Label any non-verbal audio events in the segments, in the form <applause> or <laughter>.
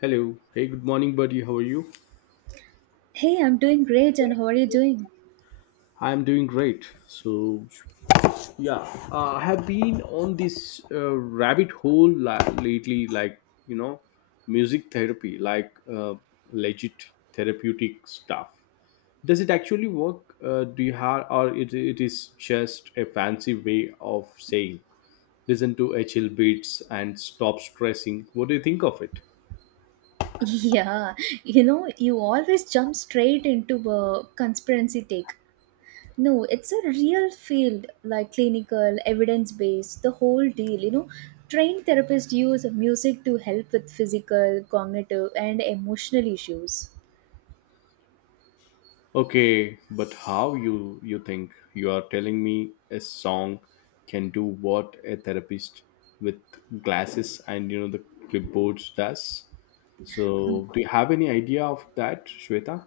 Hello. Hey, good morning, buddy. How are you? Hey, I'm doing great, and how are you doing? I'm doing great. So, yeah, I have been on this rabbit hole lately, like, you know, music therapy, like legit therapeutic stuff. Does it actually work? Do you have, or it is just a fancy way of saying, listen to HL beats and stop stressing? What do you think of it? <laughs> Yeah, you know, you always jump straight into a conspiracy take. No, it's a real field, like clinical, evidence based, the whole deal. You know, trained therapists use music to help with physical, cognitive, and emotional issues. Okay, but how you think you are telling me a song can do what a therapist with glasses and you know the clipboards does? Mm. So do you have any idea of that, Shweta?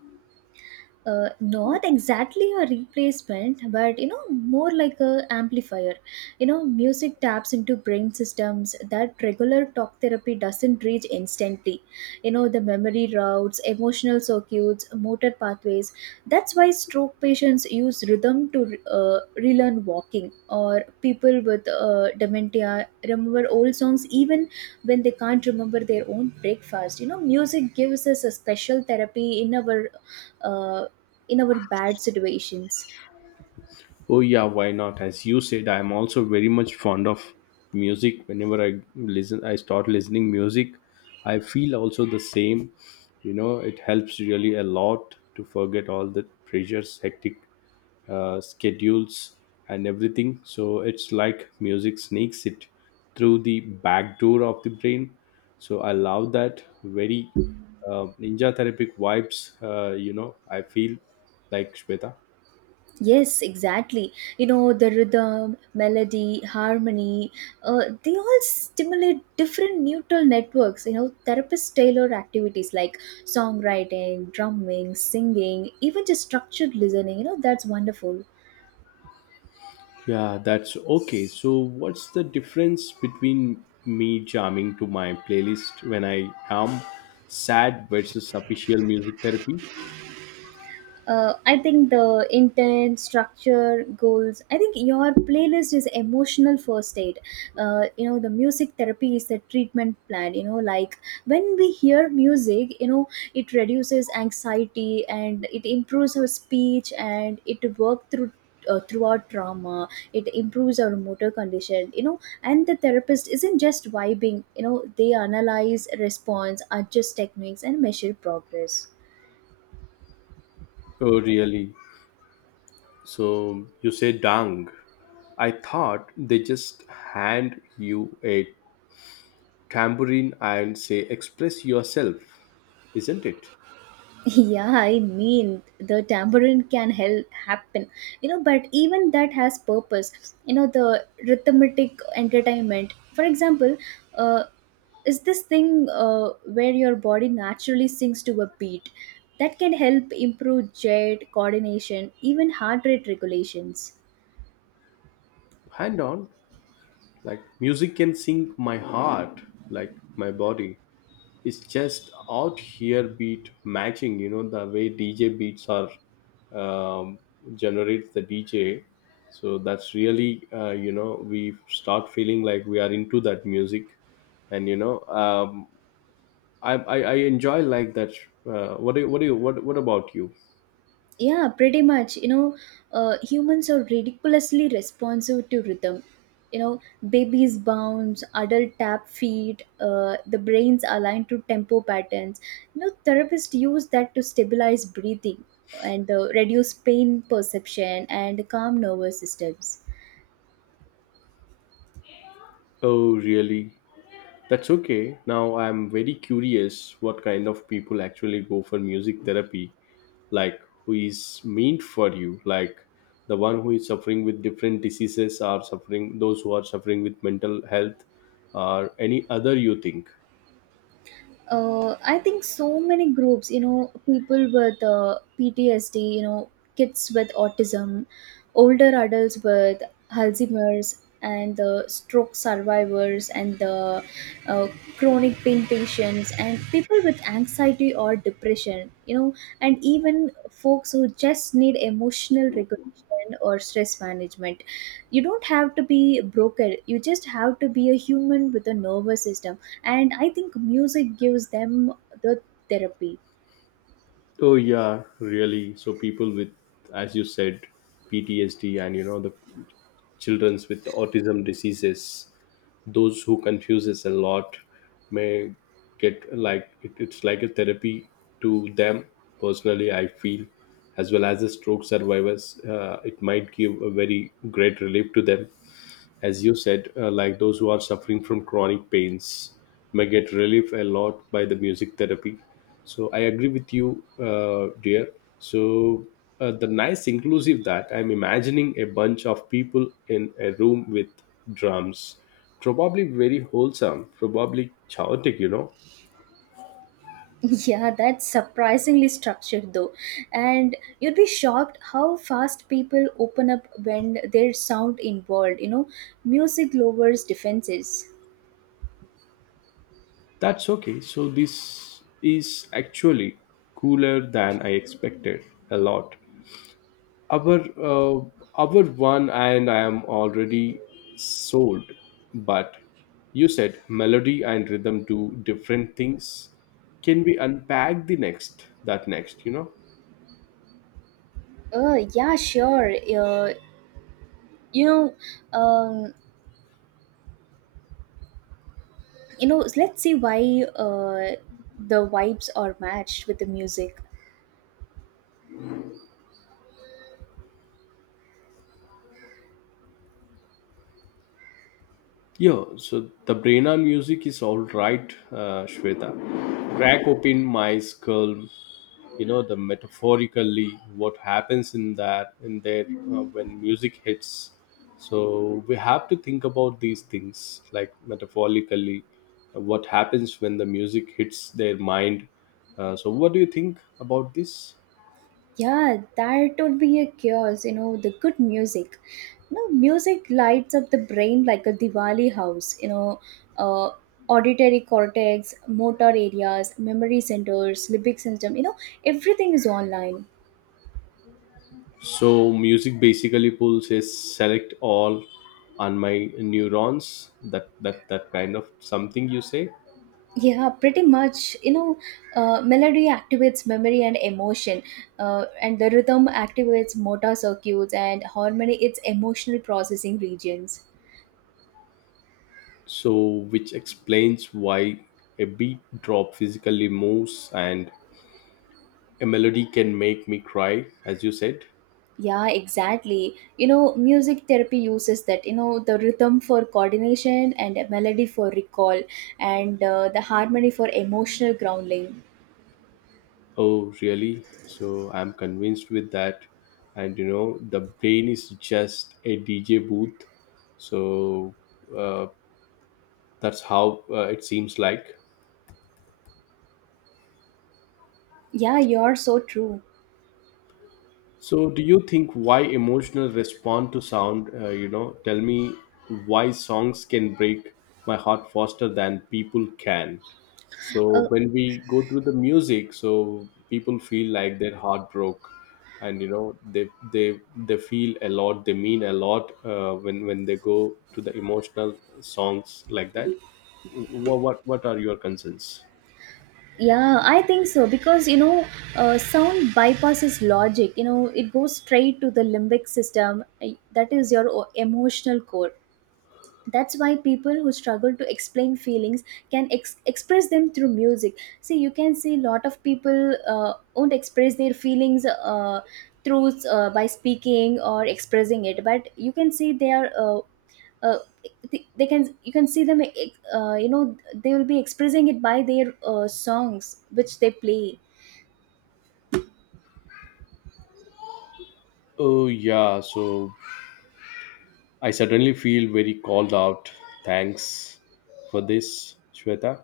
Not exactly a replacement, but you know, more like a amplifier. You know, music taps into brain systems that regular talk therapy doesn't reach instantly. You know, the memory routes, emotional circuits, motor pathways. That's why stroke patients use rhythm to relearn walking, or people with dementia remember old songs even when they can't remember their own breakfast. You know, music gives us a special therapy uh, in our bad situations. Oh yeah, why not? As you said, I am also very much fond of music. Whenever I listen, I start listening music. I feel also the same. You know, it helps really a lot to forget all the pressures, hectic schedules and everything, so it's like music sneaks it through the back door of the brain. So I love that very ninja therapeutic vibes. You know, I feel like, Shweta. Yes, exactly. You know, the rhythm, melody, harmony, they all stimulate different neural networks. You know, therapists tailor activities like songwriting, drumming, singing, even just structured listening. You know, that's wonderful. Yeah, that's okay. So what's the difference between me jamming to my playlist when I am sad versus official music therapy? I think the intent, structure, goals. I think your playlist is emotional first aid. You know, the music therapy is the treatment plan. You know, like when we hear music, you know, it reduces anxiety, and it improves our speech, and it work through. Throughout trauma it improves our motor condition. You know, and the therapist isn't just vibing. You know, they analyze response, adjust techniques, and measure progress. Oh really? So you say, dang, I thought they just hand you a tambourine and say, express yourself, isn't it? Yeah, I mean the tambourine can help happen, you know. But even that has purpose, you know. The rhythmic entertainment, for example, uh, is this thing where your body naturally sings to a beat that can help improve jet coordination, even heart rate regulations. Hand on. Like, music can sing my heart, like my body. It's just out here beat matching, you know, the way DJ beats are um, generates the DJ. So that's really, you know, we start feeling like we are into that music, and you know, I enjoy like that. What do you, what do you, what about you? Yeah, pretty much. You know, humans are ridiculously responsive to rhythm. You know, babies bounce, adult tap feet, the brains align to tempo patterns. You know, therapists use that to stabilize breathing and reduce pain perception and calm nervous systems. Oh, really? That's okay. Now I'm very curious what kind of people actually go for music therapy. Like, who is meant for you? Like the one who is suffering with different diseases, or suffering, those who are suffering with mental health or any other you think. I think so many groups, you know, people with PTSD, you know, kids with autism, older adults with Alzheimer's, and the stroke survivors, and the uh, chronic pain patients, and people with anxiety or depression, you know, and even folks who just need emotional regulation or stress management. You don't have to be broken, you just have to be a human with a nervous system, and I think music gives them the therapy. Oh yeah, really. So people with, as you said, PTSD, and you know the childrens with autism diseases, those who confuses a lot may get, like, it's like a therapy to them personally. I feel, as well as the stroke survivors, it might give a very great relief to them, as you said, like those who are suffering from chronic pains may get relief a lot by the music therapy. So I agree with you, dear. So the nice inclusive that I'm imagining, a bunch of people in a room with drums, probably very wholesome, probably chaotic, you know. <laughs> Yeah, that's surprisingly structured though, and you'd be shocked how fast people open up when there's sound involved. You know, music lowers defenses. That's okay. So this is actually cooler than I expected a lot. Our our one, and I am already sold. But you said melody and rhythm do different things. Can we unpack the next, that next, you know? Yeah, sure. uh, you know you know, let's see why the vibes are matched with the music. Yeah, so the Brena music is all right, Shweta. Crack open my skull. You know, the metaphorically what happens in that, in there, when music hits. So we have to think about these things like metaphorically, what happens when the music hits their mind. So what do you think about this? Yeah, that would be a chaos, you know, the good music. You know, music lights up the brain like a Diwali house, you know, uh, auditory cortex, motor areas, memory centers, limbic system, you know, everything is online. So music basically pulls a select all on my neurons. That kind of something you say. Yeah, pretty much. You know, melody activates memory and emotion, and the rhythm activates motor circuits, and harmony its emotional processing regions. So which explains why a beat drop physically moves and a melody can make me cry, as you said. Yeah, exactly. You know, music therapy uses that, you know, the rhythm for coordination and melody for recall, and the harmony for emotional grounding. Oh really? So I'm convinced with that. And you know, the brain is just a DJ booth. So uh, that's how it seems like. Yeah, you're so true. So, do you think why emotional respond to sound? You know, tell me why songs can break my heart faster than people can. So, Uh, when we go through the music, so people feel like their heart broke, and you know, they they feel a lot. They mean a lot when they go to the emotional songs like that. What are your concerns? yeah, I think so because you know, sound bypasses logic. You know, it goes straight to the limbic system. That is your emotional core. That's why people who struggle to explain feelings can express them through music. See, you can see a lot of people won't express their feelings through by speaking or expressing it, but you can see they are uh, they can, you can see them, you know, they will be expressing it by their songs which they play. Oh yeah, so I certainly feel very called out. Thanks for this, Shweta.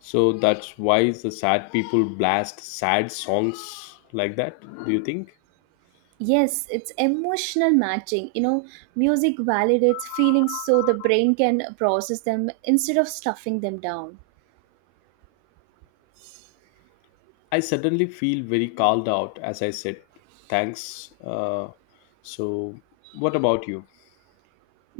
So that's why the sad people blast sad songs like that, do you think? Yes, it's emotional matching. You know, music validates feelings so the brain can process them instead of stuffing them down. I certainly feel very called out, as I said. Thanks. So, what about you?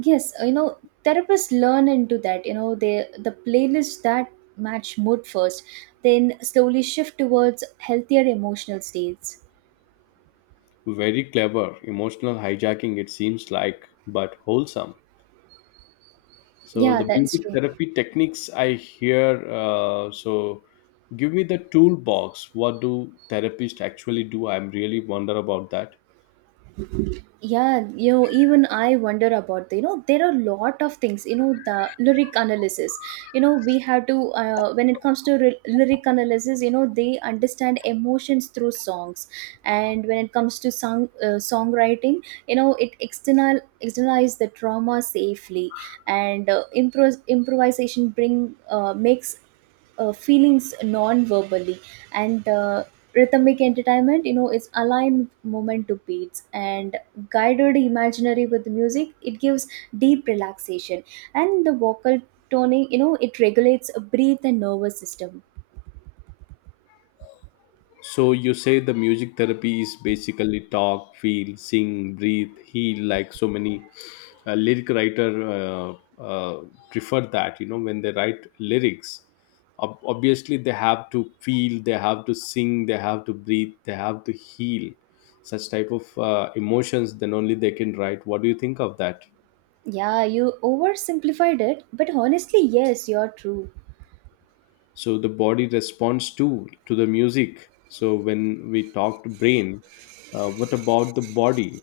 Yes, you know, therapists learn into that. You know, they the playlists that match mood first, then slowly shift towards healthier emotional states. Very clever, emotional hijacking, it seems like, but wholesome. So Yeah, the that's music true. therapy techniques I hear, so give me the toolbox. What do therapists actually do? I'm really wonder about that. Yeah, you know, even I wonder about the, you know, there are a lot of things. You know, the lyric analysis, you know, we have to when it comes to lyric analysis, you know, they understand emotions through songs. And when it comes to song songwriting, you know, it externalize the trauma safely. And improvisation bring makes feelings non-verbally. And rhythmic entertainment, you know, it's aligned moment to beats. And guided imaginary with music, it gives deep relaxation. And the vocal toning, you know, it regulates a breath and nervous system. So you say the music therapy is basically talk, feel, sing, breathe, heal. Like so many lyric writer prefer that. You know, when they write lyrics, obviously they have to feel, they have to sing, they have to breathe, they have to heal. Such type of emotions, then only they can write. What do you think of that? Yeah, you oversimplified it, but honestly yes, you're true. So the body responds to the music. So when we talked brain, what about the body?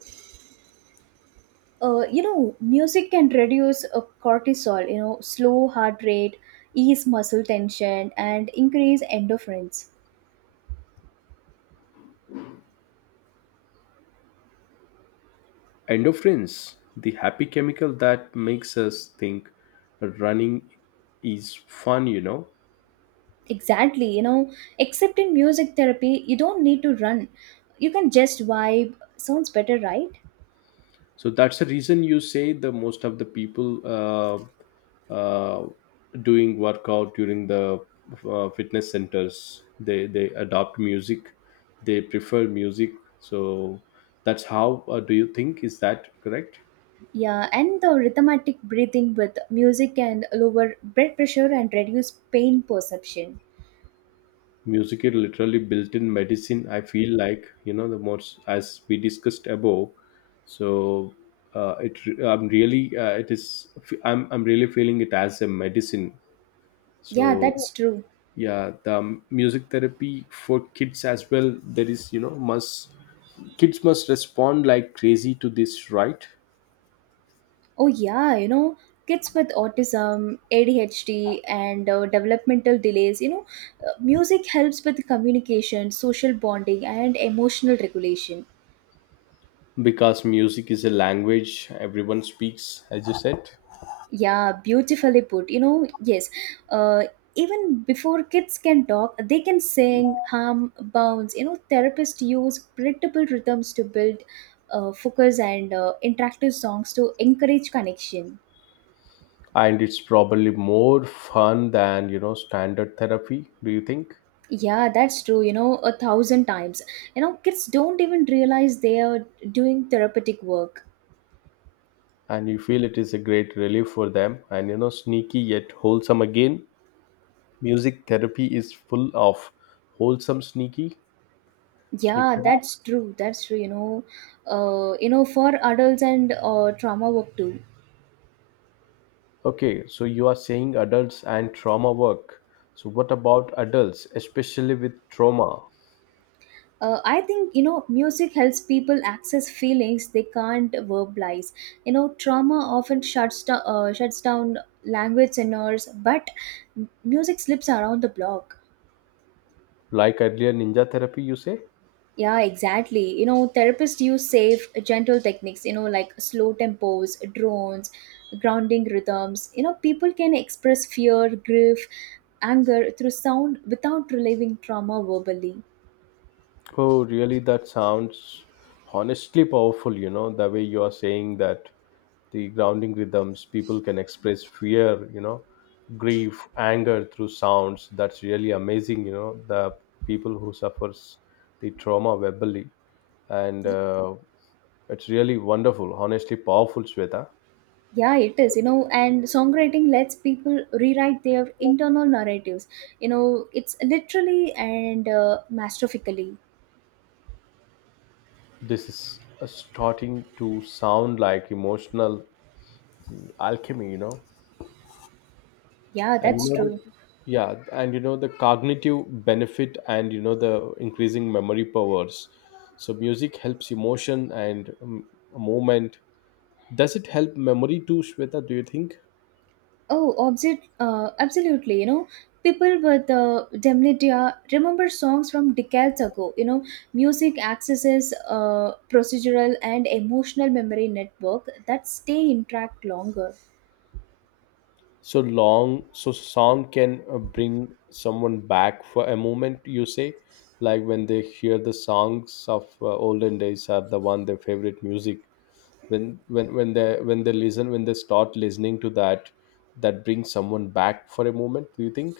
You know, music can reduce cortisol, you know, slow heart rate, ease muscle tension, and increase endorphins. Endorphins, the happy chemical that makes us think running is fun, you know. Exactly. You know, except in music therapy you don't need to run, you can just vibe. Sounds better, right? So that's the reason you say the most of the people uh, uh, doing workout during the fitness centers, they adopt music, they prefer music. So that's how. Do you think is that correct? Yeah, and the rhythmatic breathing with music can lower blood pressure and reduce pain perception. Music is literally built-in medicine, I feel like, you know, the most, as we discussed above. So it I'm really it is, I'm really feeling it as a medicine. Yeah, that's So true. yeah, the music therapy for kids as well, there is, you know, must, kids must respond like crazy to this, right? Oh, yeah, you know, kids with autism, ADHD, and developmental delays, you know, music helps with communication, social bonding, and emotional regulation. Because music is a language everyone speaks, as you said. Yeah, beautifully put. You know, yes. Uh, Even before kids can talk, they can sing, hum, bounce. You know, therapists use predictable rhythms to build focus, and interactive songs to encourage connection. And it's probably more fun than, you know, standard therapy, do you think? Yeah, that's true. You know, a thousand times. You know, kids don't even realize they are doing therapeutic work. And you feel it is a great relief for them, and you know, sneaky yet wholesome again. Music therapy is full of wholesome sneaky Yeah, sneaker. that's true. That's true. You know, for adults and trauma work too. Okay, so you are saying adults and trauma work. So what about adults, especially with trauma? I think, you know, music helps people access feelings they can't verbalize. You know, trauma often shuts down language centers, but music slips around the block. Like earlier ninja therapy, you say. Yeah, exactly. You know, therapists use safe, gentle techniques, you know, like slow tempos, drones, grounding rhythms. You know, people can express fear, grief, anger through sound without relieving trauma verbally. Oh, really? That sounds honestly powerful, you know, the way you are saying that, the grounding rhythms, people can express fear, you know, grief, anger through sounds. That's really amazing, you know, the people who suffers the trauma verbally. And it's really wonderful, honestly powerful, Shweta. Yeah, it is, you know, and songwriting lets people rewrite their internal narratives. You know, it's literally and masterfically. This is starting to sound like emotional alchemy, you know. Yeah, And you that's know the true. Yeah, and you know the cognitive benefit, and you know the increasing memory powers. So music helps emotion and movement. Does it help memory too, Shweta, do you think? Oh, absolutely, you know, people with dementia remember songs from decades ago. You know, music accesses procedural and emotional memory network that stay intact longer. So song can bring someone back for a moment, you say? Like when they hear the songs of olden days, are the one their favorite music, when they start listening to that, that brings someone back for a moment, do you think?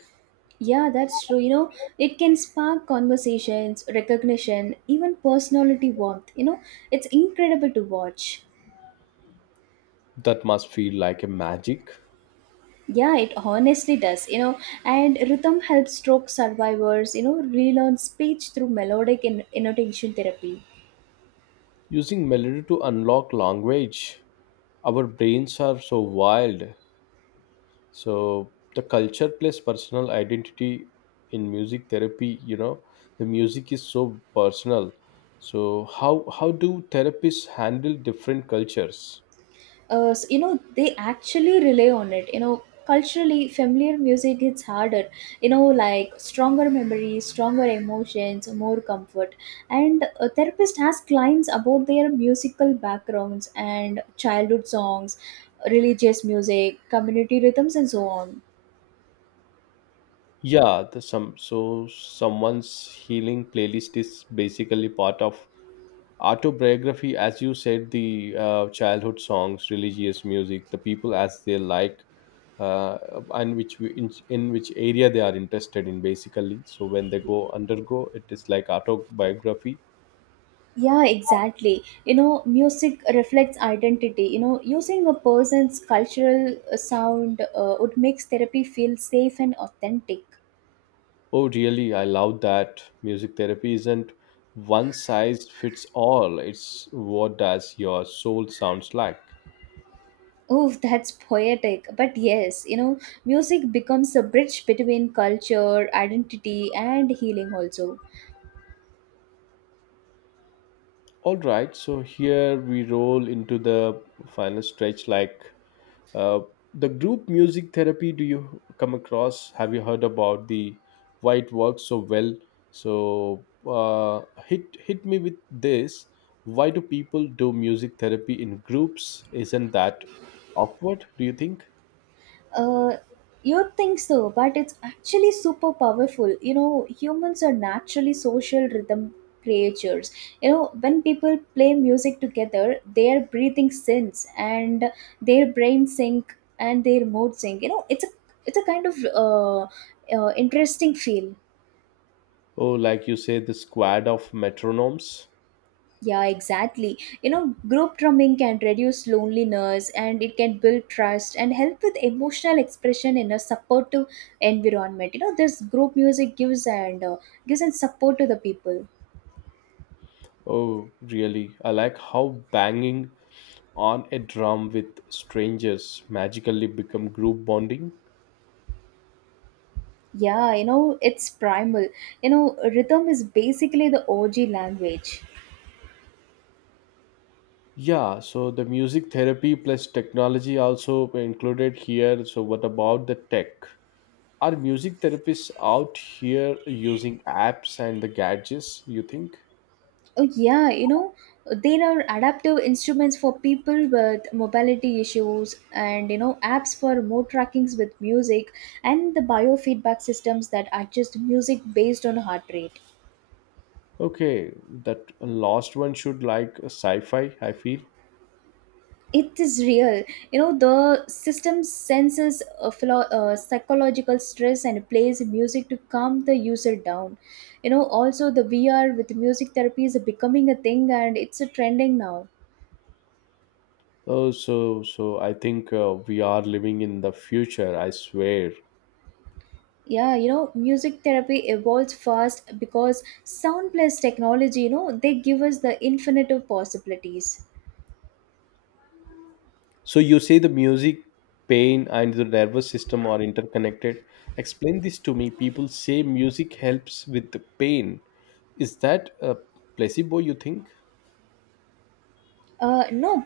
Yeah, that's true. You know, it can spark conversations, recognition, even personality warmth. You know, it's incredible to watch. That must feel like a magic. Yeah, it honestly does. You know, and rhythm helps stroke survivors, you know, relearn speech through melodic and annotation therapy. Using melody to unlock language. Our brains are so wild. So the culture plays personal identity in music therapy, you know, the music is so personal. So how do therapists handle different cultures? So, you know, they actually rely on it. You know, culturally familiar music hits harder. You know, like stronger memories, stronger emotions, more comfort. And a therapist has clients about their musical backgrounds and childhood songs, religious music, community rhythms, and so on. Yeah, the some so someone's healing playlist is basically part of autobiography, as you said, the childhood songs, religious music, the people as they like, uh, and which in which area they are interested in, basically. So when they go undergo, it is like autobiography. Yeah, exactly. You know, music reflects identity. You know, using a person's cultural sound would makes therapy feel safe and authentic. Oh really, I love that. Music therapy isn't one size fits all. It's what does your soul sounds like. Oh, that's poetic. But yes, you know, music becomes a bridge between culture, identity, and healing also. All right, so here we roll into the final stretch, like, Uh, the group music therapy, do you come across? Have you heard about the why it works so well? So hit me with this. Why do people do music therapy in groups? Isn't that awkward? Do you think? Uh, You'd think so, but it's actually super powerful. You know, humans are naturally social rhythm creatures. You know, when people play music together, their breathing syncs, and their brain sync, and their mood sync. You know, it's a kind of interesting feel. Oh, like you say, the squad of metronomes. Yeah, exactly. You know, group drumming can reduce loneliness, and it can build trust and help with emotional expression in a supportive environment. You know, this group music gives and support to the people. Oh, really? I like how banging on a drum with strangers magically become group bonding. Yeah, you know, it's primal. You know, rhythm is basically the OG language. Yeah, so the music therapy plus technology also included here. So what about the tech? Are music therapists out here using apps and the gadgets, you think? Oh, yeah, you know, there are adaptive instruments for people with mobility issues, and, you know, apps for mood trackings with music, and the biofeedback systems that adjust music based on heart rate. Okay, that last one should like sci-fi, I feel. It is real. You know, the system senses a psychological stress and plays music to calm the user down. You know, also the VR with music therapy is becoming a thing, and it's a trending now. Oh, so so I think we are living in the future, I swear. Yeah, you know, music therapy evolves fast because sound plus technology, you know, they give us the infinite of possibilities. So you say the music, pain, and the nervous system are interconnected. Explain this to me. People say music helps with the pain. Is that a placebo? You think? No,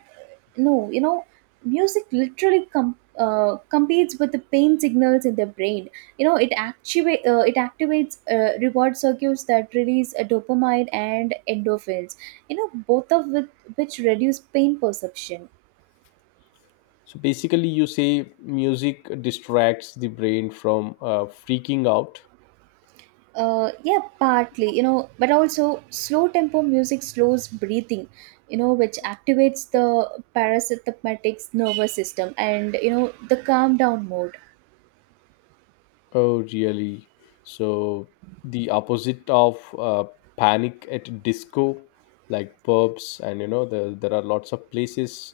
no you know, music literally competes with the pain signals in the brain. You know, it activate it activates reward circuits that release dopamine and endorphins. You know, both of which reduce pain perception. So basically, you say music distracts the brain from freaking out. Yeah, partly, you know, but also slow tempo music slows breathing, you know, which activates the parasympathetic nervous system and, you know, the calm down mode. Oh, really? So the opposite of panic at disco, like pubs, and you know, there are lots of places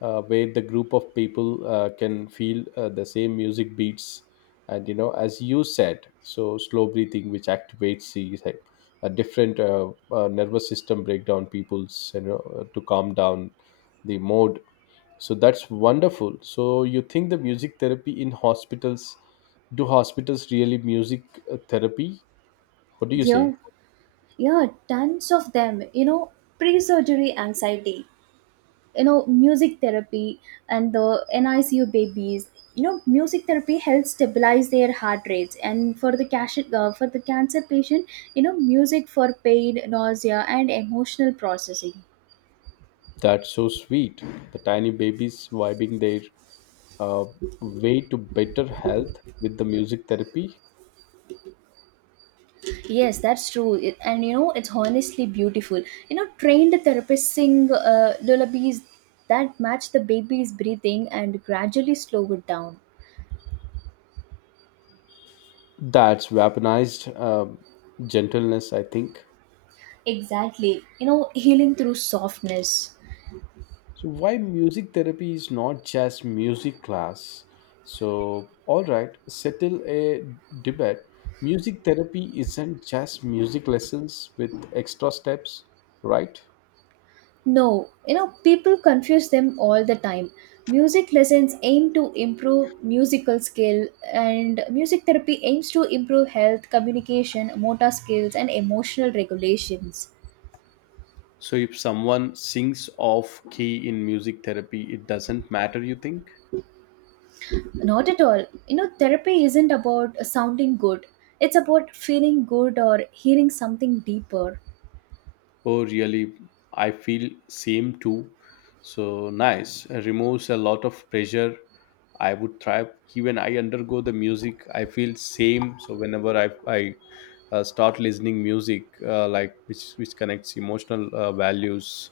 where the group of people can feel the same music beats, and you know, as you said, so slow breathing, which activates the, like, a different nervous system breakdown people's, you know, to calm down the mood, so that's wonderful. So you think the music therapy in hospitals, do hospitals really music therapy? What do you say? Yeah, yeah, tons of them, you know, pre surgery anxiety, you know, music therapy and the NICU babies. You know, music therapy helps stabilize their heart rates, and for the for the cancer patient, you know, music for pain, nausea, and emotional processing. That's so sweet. The tiny babies vibing their uh, way to better health with the music therapy. Yes, that's true. It, and you know, it's honestly beautiful. You know, trained therapists sing lullabies that match the baby's breathing and gradually slow it down. That's weaponized gentleness, I think. Exactly. You know, healing through softness. So why music therapy is not just music class? So all right, settle a debate. Music therapy isn't just music lessons with extra steps, right? No, you know, people confuse them all the time. Music lessons aim to improve musical skill, and music therapy aims to improve health, communication, motor skills, and emotional regulations. So if someone sings off key in music therapy, it doesn't matter you think? Not at all. You know, therapy isn't about sounding good. It's about feeling good or hearing something deeper. Oh, really? I feel same too. So nice. It removes a lot of pressure. I would thrive. Even I undergo the music. I feel same. So whenever I start listening music, like which connects emotional values,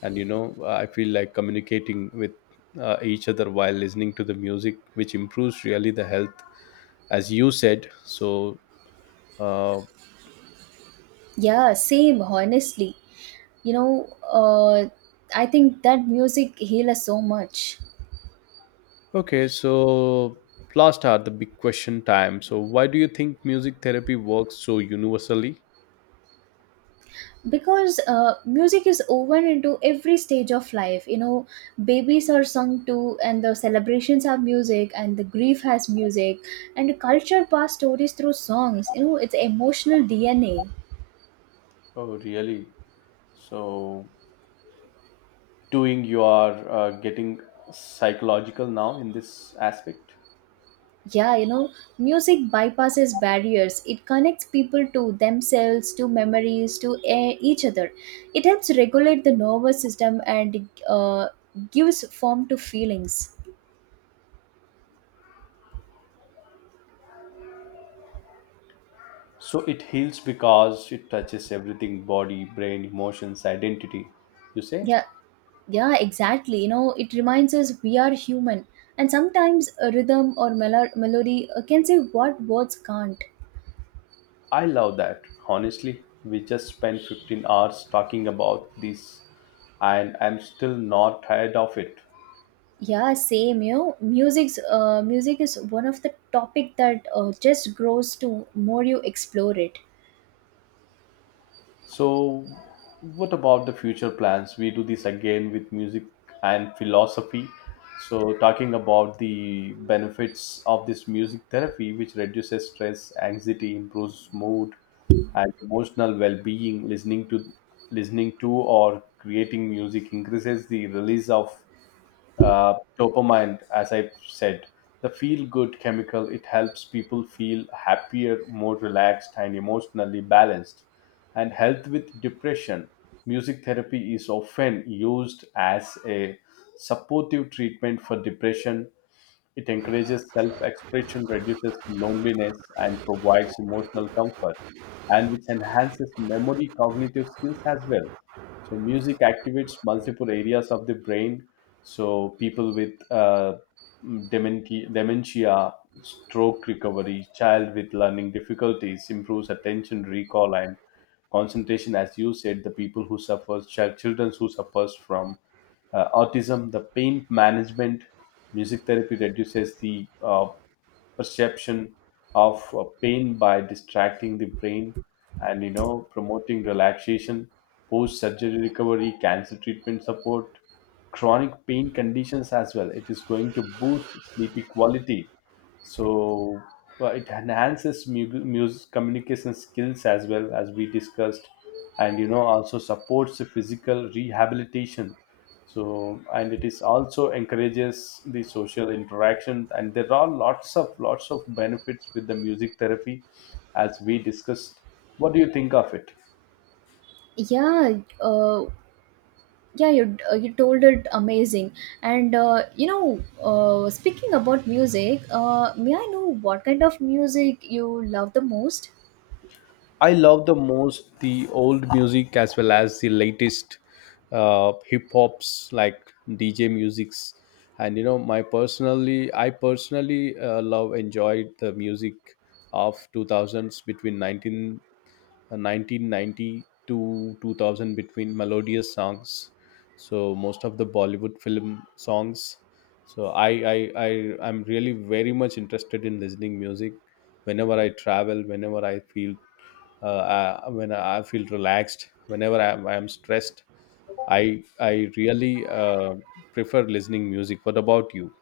and you know, I feel like communicating with each other while listening to the music, which improves really the health, as you said. Uh, Yeah, same, honestly. You know, I think that music heals us so much. Okay, so last are the big question time. So, why do you think music therapy works so universally? Because music is woven into every stage of life. You know, babies are sung to, and the celebrations have music, and the grief has music, and culture pass stories through songs. You know, it's emotional DNA. Oh, really? So, doing you are getting psychological now in this aspect. Yeah, you know, music bypasses barriers. It connects people to themselves, to memories, to each other. It helps regulate the nervous system and gives form to feelings. So, it heals because it touches everything body, brain, emotions, identity. You say? Yeah, yeah, exactly. You know, it reminds us we are human. And sometimes a rhythm or melody can say what words can't. I love that. Honestly, we just spent 15 hours talking about this, and I'm still not tired of it. Yeah, same. You know, music is one of the topic that just grows to more you explore it. So, what about the future plans? We do this again with music and philosophy. So, talking about the benefits of this music therapy, which reduces stress, anxiety, improves mood, and emotional well-being. Listening to or creating music increases the release of uh, dopamine, as I said, the feel good chemical. It helps people feel happier, more relaxed, and emotionally balanced, and help with depression. Music therapy is often used as a supportive treatment for depression. It encourages self expression, reduces loneliness, and provides emotional comfort, and which enhances memory cognitive skills as well. So music activates multiple areas of the brain. So people with dementia, stroke recovery, child with learning difficulties improves attention, recall, and concentration. As you said, the people who suffers, children who suffers from autism, the pain management, music therapy reduces the perception of pain by distracting the brain, and you know, promoting relaxation, post surgery recovery, cancer treatment support, chronic pain conditions as well. It is going to boost sleepy quality. So it enhances communication skills as well, as we discussed, and you know, also supports the physical rehabilitation. So and it is also encourages the social interaction, and there are lots of benefits with the music therapy, as we discussed. What do you think of it? Yeah, yeah you you told it amazing. And you know, speaking about music, may I know what kind of music you love the most? I love the most the old music as well as the latest hip hops like DJ musics, and you know my personally I personally love enjoyed the music of 2000s, between 1990 to 2000, between melodious songs. So most of the Bollywood film songs. So I am really very much interested in listening music whenever I travel, whenever I feel when I feel relaxed, whenever I am stressed, I really prefer listening music. What about you?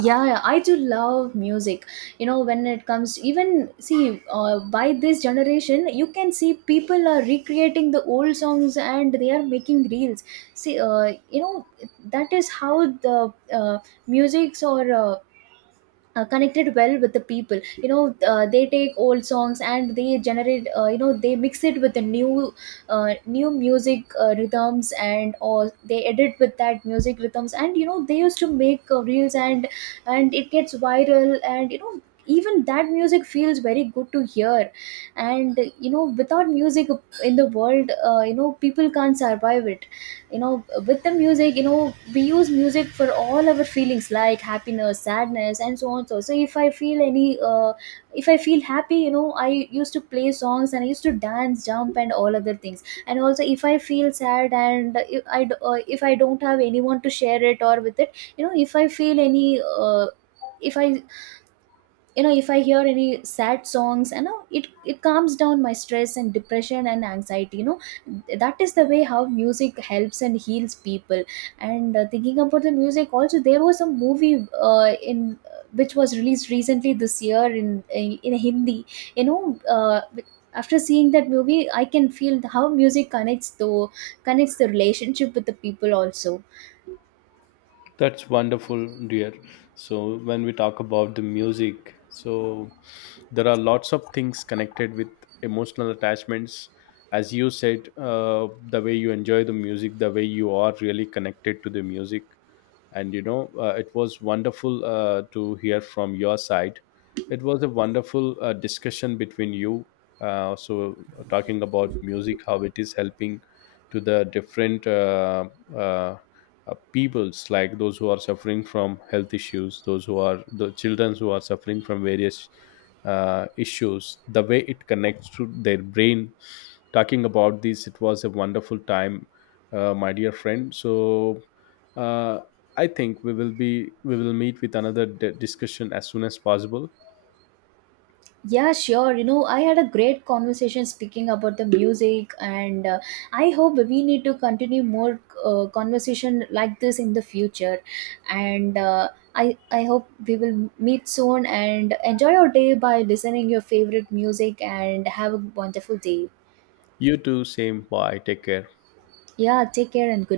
Yeah, I do love music. You know, when it comes, even see, by this generation, you can see people are recreating the old songs and they are making reels. See, you know, that is how the uh, musics or connected well with the people. You know, they take old songs and they generate, you know, they mix it with the new music rhythms, and or they edit with that music rhythms, and you know they used to make reels, and it gets viral, and you know even that music feels very good to hear. And you know, without music in the world, you know, people can't survive it. You know, with the music, you know, we use music for all our feelings like happiness, sadness, and so on. So if I feel any, if I feel happy, you know, I used to play songs and I used to dance, jump, and all other things. And also, if I feel sad and if I if I don't have anyone to share it or with it, you know, if I feel any if I you know, if I hear any sad songs, you know, it calms down my stress and depression and anxiety. You know, that is the way how music helps and heals people. And thinking about the music, also there was a movie in which was released recently this year in Hindi, you know, uh, after seeing that movie, I can feel how music connects the relationship with the people also. That's wonderful, dear. So when we talk about the music, so there are lots of things connected with emotional attachments. As you said, the way you enjoy the music, the way you are really connected to the music. And you know, it was wonderful to hear from your side. It was a wonderful discussion between you. So talking about music, how it is helping to the different uh, peoples, like those who are suffering from health issues, those who are the children who are suffering from various issues, the way it connects to their brain. Talking about this, it was a wonderful time, my dear friend. So uh, I think we will meet with discussion as soon as possible. Yeah, sure. You know, I had a great conversation speaking about the music, and I hope we need to continue more conversation like this in the future. And I hope we will meet soon and enjoy your day by listening your favorite music, and have a wonderful day. You too, same, bye. Take care. Yeah, take care and good.